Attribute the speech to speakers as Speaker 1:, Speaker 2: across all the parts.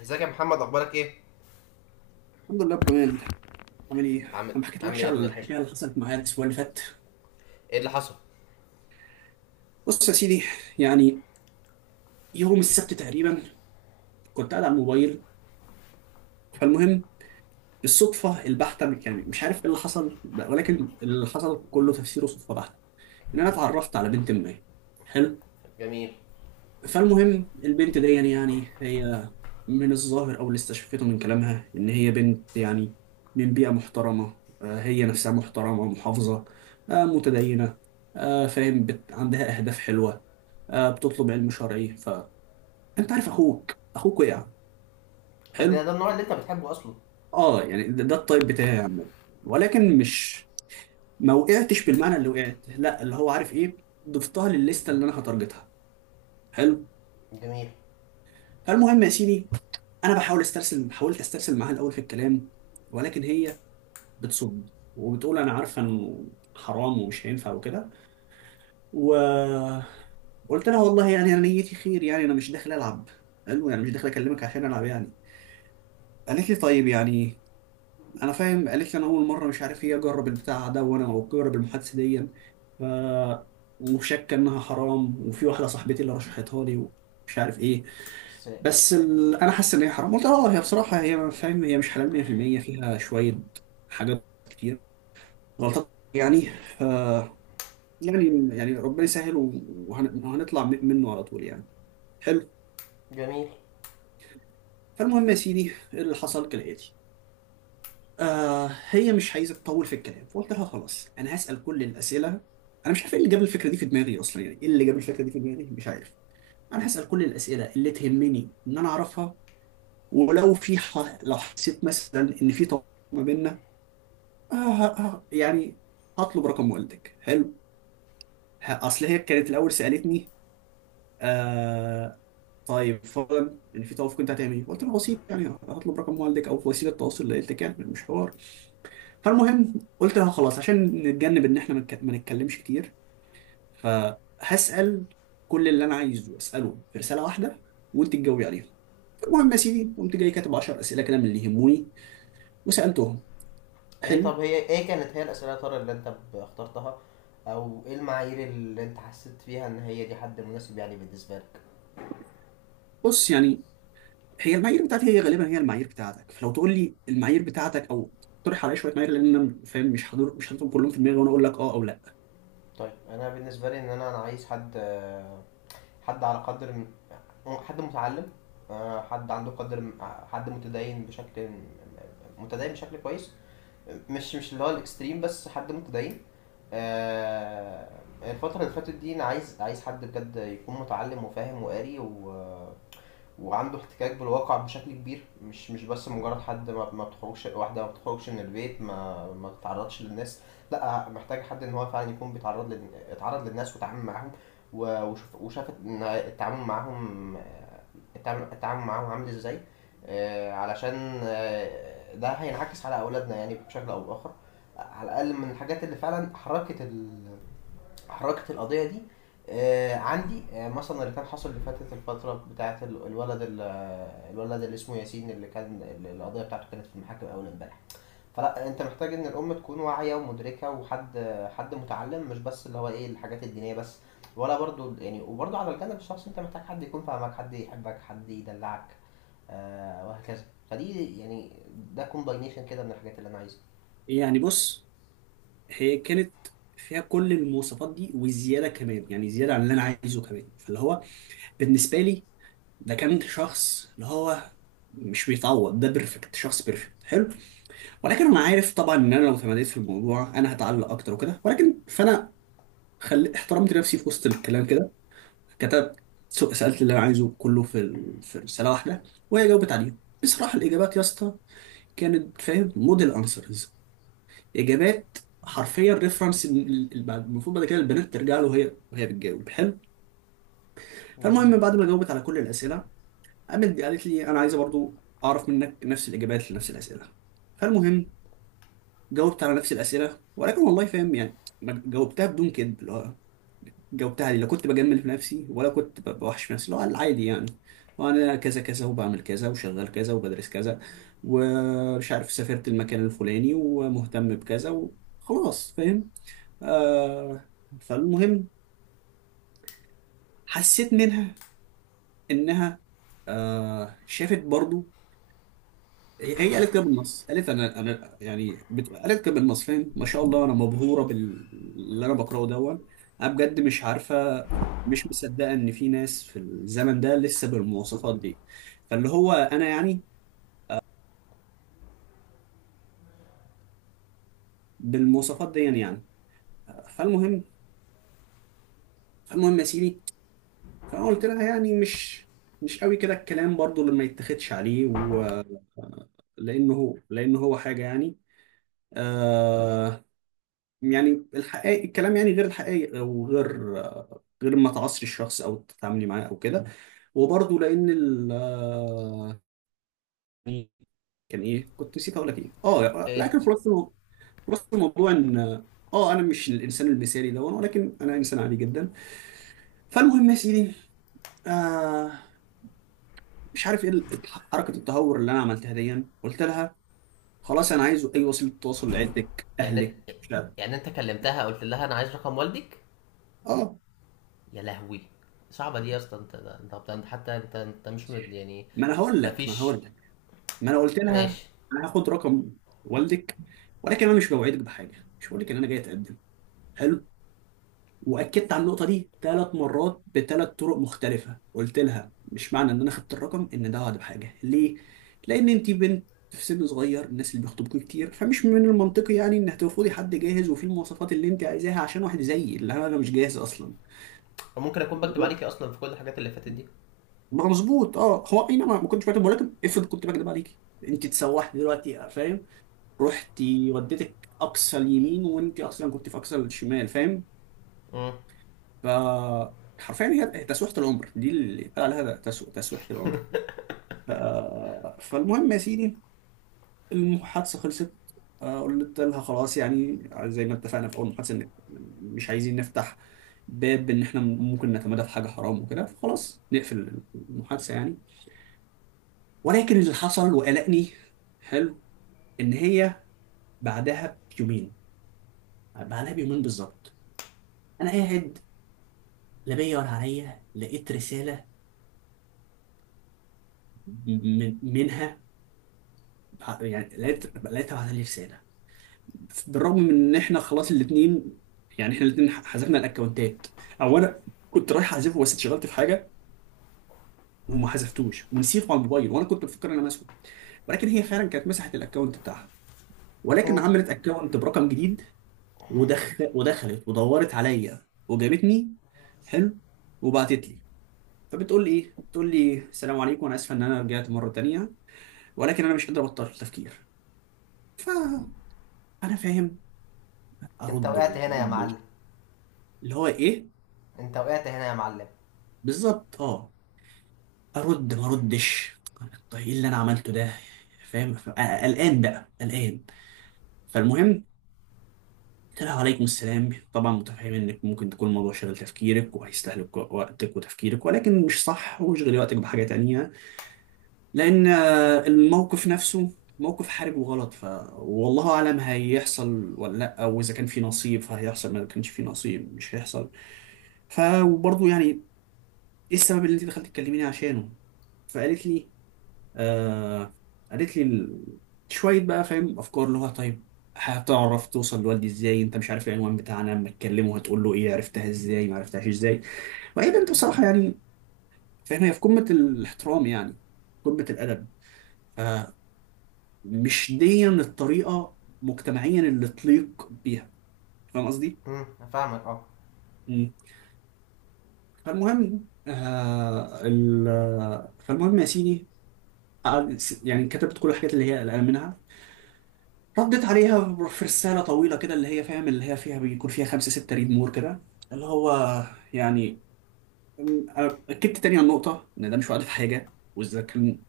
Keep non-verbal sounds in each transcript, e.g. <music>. Speaker 1: ازيك يا محمد، اخبارك ايه؟
Speaker 2: الحمد لله ابو جمال، عامل ايه؟ انا
Speaker 1: عامل
Speaker 2: ما
Speaker 1: عامل
Speaker 2: حكيتلكش
Speaker 1: ايه يا
Speaker 2: على
Speaker 1: ابني، وحشني؟
Speaker 2: الحكايه اللي حصلت معايا الاسبوع اللي فات.
Speaker 1: ايه اللي حصل؟
Speaker 2: بص يا سيدي، يعني يوم السبت تقريبا كنت قاعد على الموبايل. فالمهم الصدفه البحته، يعني مش عارف ايه اللي حصل، ولكن اللي حصل كله تفسيره صدفه بحته، ان انا اتعرفت على بنت ما. حلو.
Speaker 1: جميل.
Speaker 2: فالمهم البنت دي يعني هي، من الظاهر أو اللي استشفيته من كلامها إن هي بنت يعني من بيئة محترمة، هي نفسها محترمة محافظة، متدينة، فاهم عندها أهداف حلوة، بتطلب علم شرعي. فأنت عارف، أخوك وقع.
Speaker 1: طب ده
Speaker 2: حلو.
Speaker 1: ده النوع اللي انت بتحبه اصلا.
Speaker 2: يعني ده الطيب بتاعي يا عم، ولكن مش، ما وقعتش بالمعنى اللي وقعت، لا، اللي هو عارف إيه، ضفتها للليستة اللي أنا هتارجتها. حلو.
Speaker 1: جميل.
Speaker 2: فالمهم يا سيدي، أنا بحاول أسترسل، حاولت أسترسل معاها الأول في الكلام، ولكن هي بتصد وبتقول انا عارفه انه حرام ومش هينفع وكده. وقلت لها والله يعني انا نيتي خير، يعني انا مش داخل العب، حلو، يعني مش داخل اكلمك عشان العب يعني. قالت لي طيب، يعني انا فاهم. قالت لي انا اول مره مش عارف ايه، اجرب البتاع ده وانا اجرب المحادثه دي. ف وشاكه انها حرام، وفي واحده صاحبتي اللي رشحتها لي ومش عارف ايه.
Speaker 1: بس
Speaker 2: انا حاسس ان هي حرام. قلت لها اه هي بصراحه، هي فاهم، هي مش حلال 100%، فيها شويه حاجات كتير، غلطات يعني. ف يعني يعني ربنا يسهل وهنطلع منه على طول يعني. حلو.
Speaker 1: جميل.
Speaker 2: فالمهم يا سيدي، اللي حصل كالآتي. هي مش عايزة تطول في الكلام، فقلت لها خلاص أنا هسأل كل الأسئلة. أنا مش عارف إيه اللي جاب الفكرة دي في دماغي أصلا، يعني إيه اللي جاب الفكرة دي في دماغي مش عارف. أنا هسأل كل الأسئلة اللي تهمني إن أنا أعرفها، ولو في ح... لو حسيت مثلا إن في طلاق ما بيننا، يعني هطلب رقم والدك. حلو. أصل هي كانت الأول سألتني، آه طيب فورا يعني في توافق انت هتعمل ايه؟ قلت له بسيط، يعني هطلب رقم والدك او وسيله تواصل، اللي قلت لك يعني مش حوار. فالمهم قلت له خلاص عشان نتجنب ان احنا ما نتكلمش كتير، فهسال كل اللي انا عايزه اساله في رساله واحده، وانت تجاوبي عليها. المهم يا سيدي، قمت جاي كاتب 10 اسئله كده من اللي يهموني، وسالتهم.
Speaker 1: ايه،
Speaker 2: حلو.
Speaker 1: طب هي ايه كانت هي الاسئله يا ترى اللي انت اخترتها؟ او ايه المعايير اللي انت حسيت فيها ان هي دي حد مناسب يعني بالنسبه لك؟
Speaker 2: بص، يعني هي المعايير بتاعتي هي غالبا هي المعايير بتاعتك، فلو تقول لي المعايير بتاعتك او تقترح عليا شويه معايير، لان انا فاهم مش حاضر، مش حاططهم كلهم في دماغي وانا اقول لك اه او لا.
Speaker 1: طيب انا بالنسبه لي، ان انا عايز حد، حد على قدر من- حد متعلم، حد عنده قدر من- حد متدين بشكل كويس، مش اللي هو الاكستريم، بس حد متدين، آه، الفترة اللي فاتت دي أنا عايز حد بجد يكون متعلم وفاهم وقاري وعنده احتكاك بالواقع بشكل كبير، مش بس مجرد حد ما بتخرجش، واحده ما بتخرجش من البيت، ما بتتعرضش للناس. لا، محتاج حد ان هو فعلا يكون بيتعرض اتعرض للناس وتعامل معاهم، وشوف وشاف إن التعامل معاهم، التعامل معاهم عامل ازاي، علشان ده هينعكس على اولادنا يعني بشكل او باخر. على الاقل من الحاجات اللي فعلا حركت القضيه دي. عندي مثلا اللي كان حصل اللي فاتت الفترة بتاعة ال- الولد ال- آه، الولد اللي اسمه ياسين، اللي كان اللي القضية بتاعته كانت في المحاكم أول امبارح. فلا، أنت محتاج إن الأم تكون واعية ومدركة، وحد، حد متعلم، مش بس اللي هو إيه الحاجات الدينية بس، ولا برضو يعني. وبرضو على الجانب الشخصي أنت محتاج حد يكون فاهمك، حد يحبك، حد يدلعك، وهكذا. فدي يعني ده كومباينيشن كده من الحاجات اللي أنا عايزها.
Speaker 2: يعني بص، هي كانت فيها كل المواصفات دي وزياده كمان، يعني زياده عن اللي انا عايزه كمان، فاللي هو بالنسبه لي، ده كان شخص اللي هو مش بيتعوض، ده بيرفكت، شخص بيرفكت. حلو. ولكن انا عارف طبعا ان انا لو تمديت في الموضوع انا هتعلق اكتر وكده، ولكن فانا خلي احترمت نفسي في وسط الكلام كده، كتبت، سالت اللي انا عايزه كله في رساله واحده، وهي جاوبت عليه. بصراحه الاجابات يا اسطى كانت فاهم موديل انسرز، اجابات حرفيا ريفرنس المفروض بعد كده البنات ترجع له وهي بتجاوب. حلو. فالمهم
Speaker 1: جميل.
Speaker 2: بعد ما جاوبت على كل الاسئله، قامت قالت لي انا عايزه برضو اعرف منك نفس الاجابات لنفس الاسئله. فالمهم جاوبت على نفس الاسئله، ولكن والله فاهم يعني ما جاوبتها بدون كذب، اللي هو جاوبتها لي، لا كنت بجمل في نفسي، ولا كنت بوحش في نفسي، اللي هو العادي يعني. وانا كذا كذا، وبعمل كذا، وشغال كذا، وبدرس كذا، ومش عارف سافرت المكان الفلاني، ومهتم بكذا، وخلاص فاهم. آه فالمهم حسيت منها انها، شافت برضو، هي قالت كده بالنص، قالت انا يعني قالت كده بالنص، فاهم ما شاء الله انا مبهوره باللي انا بقراه، دون، انا بجد مش عارفه، مش مصدقه ان في ناس في الزمن ده لسه بالمواصفات دي، فاللي هو انا يعني بالمواصفات دي يعني. فالمهم فالمهم يا سيدي، فانا قلت لها يعني مش قوي كده الكلام برضو، اللي ما يتاخدش عليه، لانه هو حاجه يعني، آه يعني الحقيقة الكلام، يعني غير الحقيقي، وغير غير ما تعصري الشخص او تتعاملي معاه او كده. وبرضه لان ال آه، كان ايه كنت نسيت اقول لك ايه،
Speaker 1: ايه
Speaker 2: لكن خلاصه الموضوع ان، اه انا مش الانسان المثالي ده، ولكن انا انسان عادي جدا. فالمهم يا سيدي، آه مش عارف ايه حركه التهور اللي انا عملتها دي، قلت لها خلاص انا عايز اي وسيله تواصل لعيلتك،
Speaker 1: يعني انت
Speaker 2: اهلك، مش عارف.
Speaker 1: يعني انت كلمتها، قلت لها انا عايز رقم والدك؟
Speaker 2: اه
Speaker 1: يا لهوي، صعبة دي يا اسطى. انت انت، طب انت، حتى انت مش مد يعني.
Speaker 2: ما انا
Speaker 1: مفيش.
Speaker 2: هقول لك، ما انا قلت
Speaker 1: ماشي.
Speaker 2: لها انا هاخد رقم والدك، ولكن انا مش بوعدك بحاجه، مش بقول لك ان انا جاي اتقدم. حلو. واكدت على النقطه دي ثلاث مرات بثلاث طرق مختلفه، قلت لها مش معنى ان انا خدت الرقم ان ده وعد بحاجه، ليه؟ لان انت بنت في سن صغير، الناس اللي بيخطبوك كتير، فمش من المنطقي يعني ان هترفضي حد جاهز وفيه المواصفات اللي انت عايزاها عشان واحد زيي اللي انا مش جاهز اصلا.
Speaker 1: ممكن اكون بكتب عليكي اصلا في كل الحاجات اللي فاتت دي.
Speaker 2: ما مظبوط، اه هو اي نعم، ما كنتش بكذب، ولكن افرض كنت بكذب عليكي، انت تسوحني دلوقتي فاهم، رحتي وديتك اقصى اليمين وانت اصلا كنت في اقصى الشمال فاهم.
Speaker 1: امم.
Speaker 2: ف حرفيا هي تسويحة العمر دي اللي اتقال عليها ده، تسويحة العمر. ف... فالمهم يا سيدي، المحادثة خلصت. قلت لها خلاص يعني زي ما اتفقنا في اول محادثة ان مش عايزين نفتح باب ان احنا ممكن نتمادى في حاجة حرام وكده، فخلاص نقفل المحادثة يعني. ولكن اللي حصل وقلقني، حلو، ان هي بعدها بيومين، بعدها بيومين بالظبط، انا قاعد، لا بيدور عليا، لقيت رسالة منها. يعني لقيتها بعت لي رسالة، بالرغم من ان احنا خلاص الاتنين، يعني احنا الاتنين حذفنا الاكونتات، او انا كنت رايح احذفه بس اتشغلت في حاجة وما حذفتوش ونسيته على الموبايل، وانا كنت بفكر ان انا ماسحه، ولكن هي فعلا كانت مسحت الاكونت بتاعها، ولكن
Speaker 1: امم.
Speaker 2: عملت اكونت برقم جديد. ودخلت ودورت عليا وجابتني. حلو. وبعتت لي، فبتقول لي ايه؟ بتقول لي السلام عليكم، انا اسفه ان انا رجعت مره تانيه، ولكن انا مش قادر ابطل التفكير. فانا فاهم،
Speaker 1: انت
Speaker 2: ارد
Speaker 1: وقعت
Speaker 2: ولا ما
Speaker 1: هنا يا
Speaker 2: اردش،
Speaker 1: معلم.
Speaker 2: اللي هو ايه
Speaker 1: انت وقعت هنا يا معلم.
Speaker 2: بالظبط، ارد ما اردش، طيب ايه اللي انا عملته ده، فاهم. قلقان بقى، قلقان. فالمهم قلت لها عليكم السلام، طبعا متفهم انك ممكن تكون الموضوع شغل تفكيرك وهيستهلك وقتك وتفكيرك، ولكن مش صح، واشغلي وقتك بحاجه تانية، لان الموقف نفسه موقف حرج وغلط. والله اعلم هيحصل ولا لا، او اذا كان في نصيب فهيحصل، ما كانش في نصيب مش هيحصل. ف وبرضه يعني ايه السبب اللي انت دخلت تكلميني عشانه. فقالت لي، آه قالت لي شويه بقى فاهم افكار، اللي هو طيب هتعرف توصل لوالدي ازاي، انت مش عارف العنوان بتاعنا، اما تكلمه هتقول له ايه؟ عرفتها ازاي ما عرفتهاش ازاي. وهي بنت بصراحه يعني، فاهم هي في قمه الاحترام يعني، قمه الادب، فمش دي الطريقه مجتمعيا اللي تليق بيها، فاهم قصدي؟
Speaker 1: امم. فاهمك، اه.
Speaker 2: مم. فالمهم فالمهم يا سيدي، يعني كتبت كل الحاجات اللي هي قلقان منها، رديت عليها في رسالة طويلة كده، اللي هي فاهم، اللي هي فيها، بيكون فيها خمسة ستة ريد مور كده، اللي هو يعني، أم- أكدت تاني على النقطة إن ده مش وعد في حاجة، وإذا كان،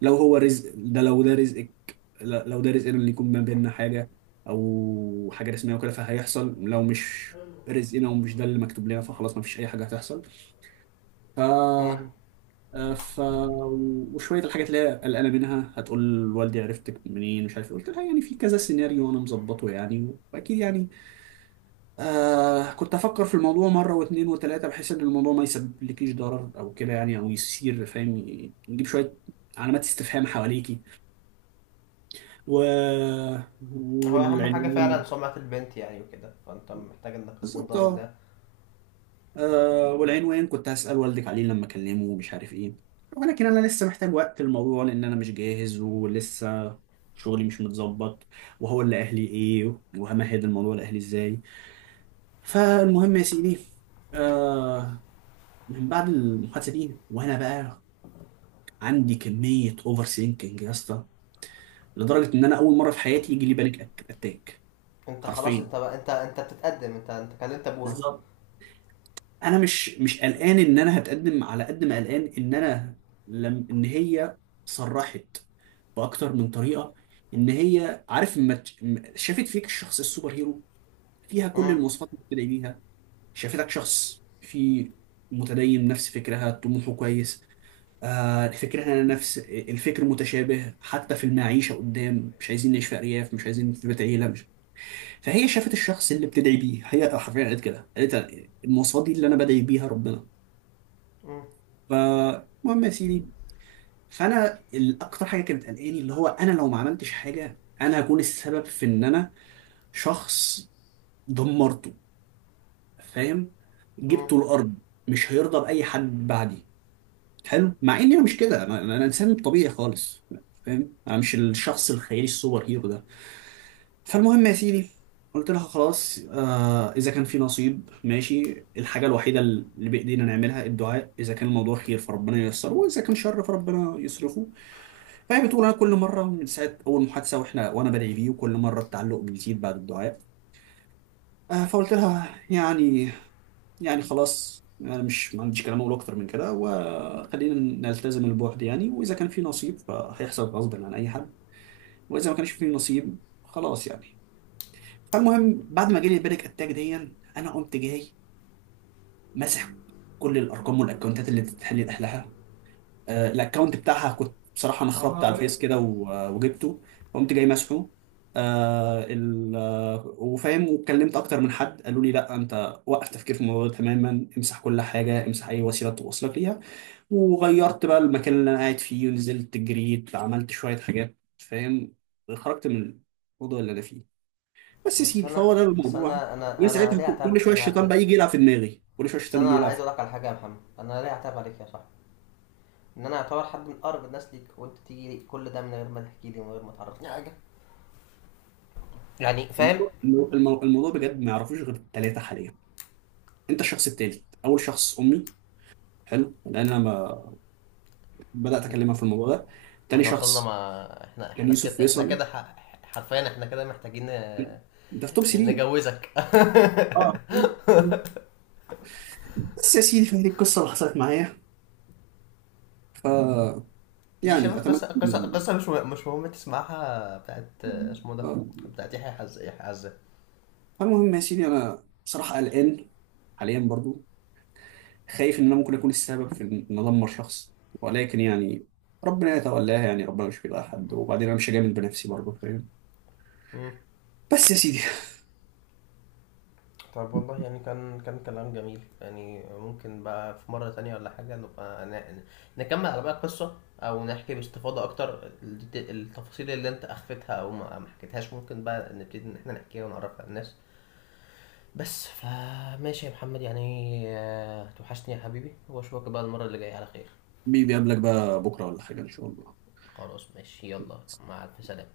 Speaker 2: لو هو رزق ده، لو ده رزقنا اللي يكون ما بيننا حاجة أو حاجة رسمية وكده، فهيحصل، لو مش رزقنا ومش ده اللي مكتوب لنا فخلاص ما فيش أي حاجة هتحصل.
Speaker 1: امم.
Speaker 2: ف آه، ف وشويه الحاجات اللي هي قلقانه منها، هتقول والدي عرفتك منين، مش عارف إيه. قلت لها يعني في كذا سيناريو انا مظبطه يعني، واكيد يعني، كنت افكر في الموضوع مره واثنين وثلاثه، بحيث ان الموضوع ما يسببلكيش ضرر او كده يعني، او يصير فاهم يجيب شويه علامات استفهام حواليكي، و...
Speaker 1: هو اهم حاجة فعلا
Speaker 2: والعلمين
Speaker 1: سمعة البنت يعني وكده، فانت محتاج انك تكون
Speaker 2: بالظبط.
Speaker 1: ضامن
Speaker 2: آه.
Speaker 1: ده.
Speaker 2: والعنوان كنت هسأل والدك عليه لما أكلمه ومش عارف إيه، ولكن أنا لسه محتاج وقت الموضوع، لأن أنا مش جاهز ولسه شغلي مش متظبط، وهو اللي أهلي إيه، وهمهد الموضوع لأهلي إزاي. فالمهم يا سيدي، آه من بعد المحادثة دي وأنا بقى عندي كمية أوفر سينكينج يا اسطى، لدرجة إن أنا أول مرة في حياتي يجي لي بانيك أتاك
Speaker 1: انت خلاص،
Speaker 2: حرفيا
Speaker 1: انت بقى انت بتتقدم، انت كلمت ابوها.
Speaker 2: بالظبط. انا مش قلقان ان انا هتقدم على قد ما قلقان ان انا، لم ان هي صرحت باكتر من طريقه ان هي عارف، ما ت- ما- شافت فيك الشخص السوبر هيرو، فيها كل
Speaker 1: امم.
Speaker 2: المواصفات اللي بتدعي بيها. شافتك شخص في، متدين، نفس فكرها، طموحه كويس، فكرها نفس الفكر متشابه حتى في المعيشه قدام، مش عايزين نعيش في ارياف، مش عايزين في بيت عيله، مش. فهي شافت الشخص اللي بتدعي بيه، هي حرفيا قالت كده، قالت المواصفات دي اللي انا بدعي بيها ربنا.
Speaker 1: امم.
Speaker 2: فالمهم يا سيدي، فانا الاكتر حاجه كانت قلقاني اللي هو، انا لو ما عملتش حاجه انا هكون السبب في ان انا شخص دمرته فاهم،
Speaker 1: امم.
Speaker 2: جبته الارض، مش هيرضى باي حد بعدي. حلو. مع اني انا مش كده، انا انا انسان طبيعي خالص فاهم، انا مش الشخص الخيالي السوبر هيرو ده. فالمهم يا سيدي، قلت لها خلاص اذا كان في نصيب ماشي، الحاجه الوحيده اللي بايدينا نعملها الدعاء، اذا كان الموضوع خير فربنا ييسره، واذا كان شر فربنا يصرفه. فهي بتقول انا كل مره من ساعه اول محادثه واحنا، وانا بدعي بيه، وكل مره التعلق بيزيد بعد الدعاء. فقلت لها يعني خلاص انا مش، ما عنديش كلام اقول اكتر من كده، وخلينا نلتزم البعد يعني، واذا كان في نصيب فهيحصل غصب عن اي حد، واذا ما كانش في نصيب خلاص يعني. فالمهم بعد ما جالي البانيك اتاك دي، انا قمت جاي مسح كل الارقام والاكونتات اللي بتتحلل، الاكونت بتاعها كنت بصراحه انا خربت على الفيس كده وجبته، قمت جاي مسحه. آه ال آه، وفاهم واتكلمت اكتر من حد قالوا لي لا انت وقف تفكير في الموضوع ده تماما، امسح كل حاجه، امسح اي وسيله توصلك ليها، وغيرت بقى المكان اللي انا قاعد فيه ونزلت جريت عملت شويه حاجات فاهم، خرجت من الموضوع اللي انا فيه، بس يا
Speaker 1: بس
Speaker 2: سيدي،
Speaker 1: انا
Speaker 2: فهو ده
Speaker 1: بس
Speaker 2: الموضوع.
Speaker 1: انا
Speaker 2: من
Speaker 1: انا انا
Speaker 2: ساعتها
Speaker 1: ليه اعتب
Speaker 2: كل شويه الشيطان
Speaker 1: انا؟
Speaker 2: بقى يجي يلعب في دماغي، كل شويه
Speaker 1: بس
Speaker 2: الشيطان يجي
Speaker 1: انا
Speaker 2: يلعب
Speaker 1: عايز
Speaker 2: في
Speaker 1: اقول لك على حاجة يا محمد، انا ليه اعتب عليك يا صاحبي؟ ان انا اعتبر حد من اقرب الناس ليك، وانت تيجي لي كل ده من غير ما تحكي لي ومن غير ما تعرفني حاجه، يعني فاهم.
Speaker 2: الموضوع. الموضوع بجد ما يعرفوش غير الثلاثه حاليا، انت الشخص التالت، اول شخص امي، حلو، لان انا ما بدات اكلمها في الموضوع ده، تاني
Speaker 1: احنا وصلنا،
Speaker 2: شخص
Speaker 1: ما احنا
Speaker 2: كان
Speaker 1: احنا
Speaker 2: يوسف
Speaker 1: كده، احنا
Speaker 2: فيصل،
Speaker 1: كده حرفيا احنا كده محتاجين،
Speaker 2: ده في توب 3.
Speaker 1: نجوزك. <laughs>
Speaker 2: اه بس يا سيدي، فهذه القصه اللي حصلت معايا. ف
Speaker 1: <applause> دي شبه
Speaker 2: يعني اتمنى
Speaker 1: قصه
Speaker 2: ان
Speaker 1: مش مش مهم تسمعها، بتاعت اسمه ده،
Speaker 2: آه.
Speaker 1: بتاعت يحيى يحيى عزة.
Speaker 2: فالمهم يا سيدي، انا بصراحه قلقان حاليا برضو، خايف ان انا ممكن اكون السبب في ان ادمر شخص، ولكن يعني ربنا يتولاها، يعني ربنا مش بيضيع حد، وبعدين انا مش هجامل بنفسي برضو فاهم.
Speaker 1: مم.
Speaker 2: بس يا سيدي،
Speaker 1: طب والله، يعني كان كلام جميل يعني. ممكن بقى في مرة تانية ولا حاجة نبقى نكمل على بقى القصة، أو نحكي باستفاضة أكتر التفاصيل اللي أنت أخفتها أو ما حكيتهاش. ممكن بقى نبتدي إن إحنا نحكيها ونعرفها للناس. بس فماشي يا محمد يعني. توحشني يا حبيبي، وأشوفك بقى المرة اللي جاية على خير.
Speaker 2: بيقابلك بقى بكره ولا حاجه ان شاء الله.
Speaker 1: خلاص، ماشي، يلا. مع ألف سلامة.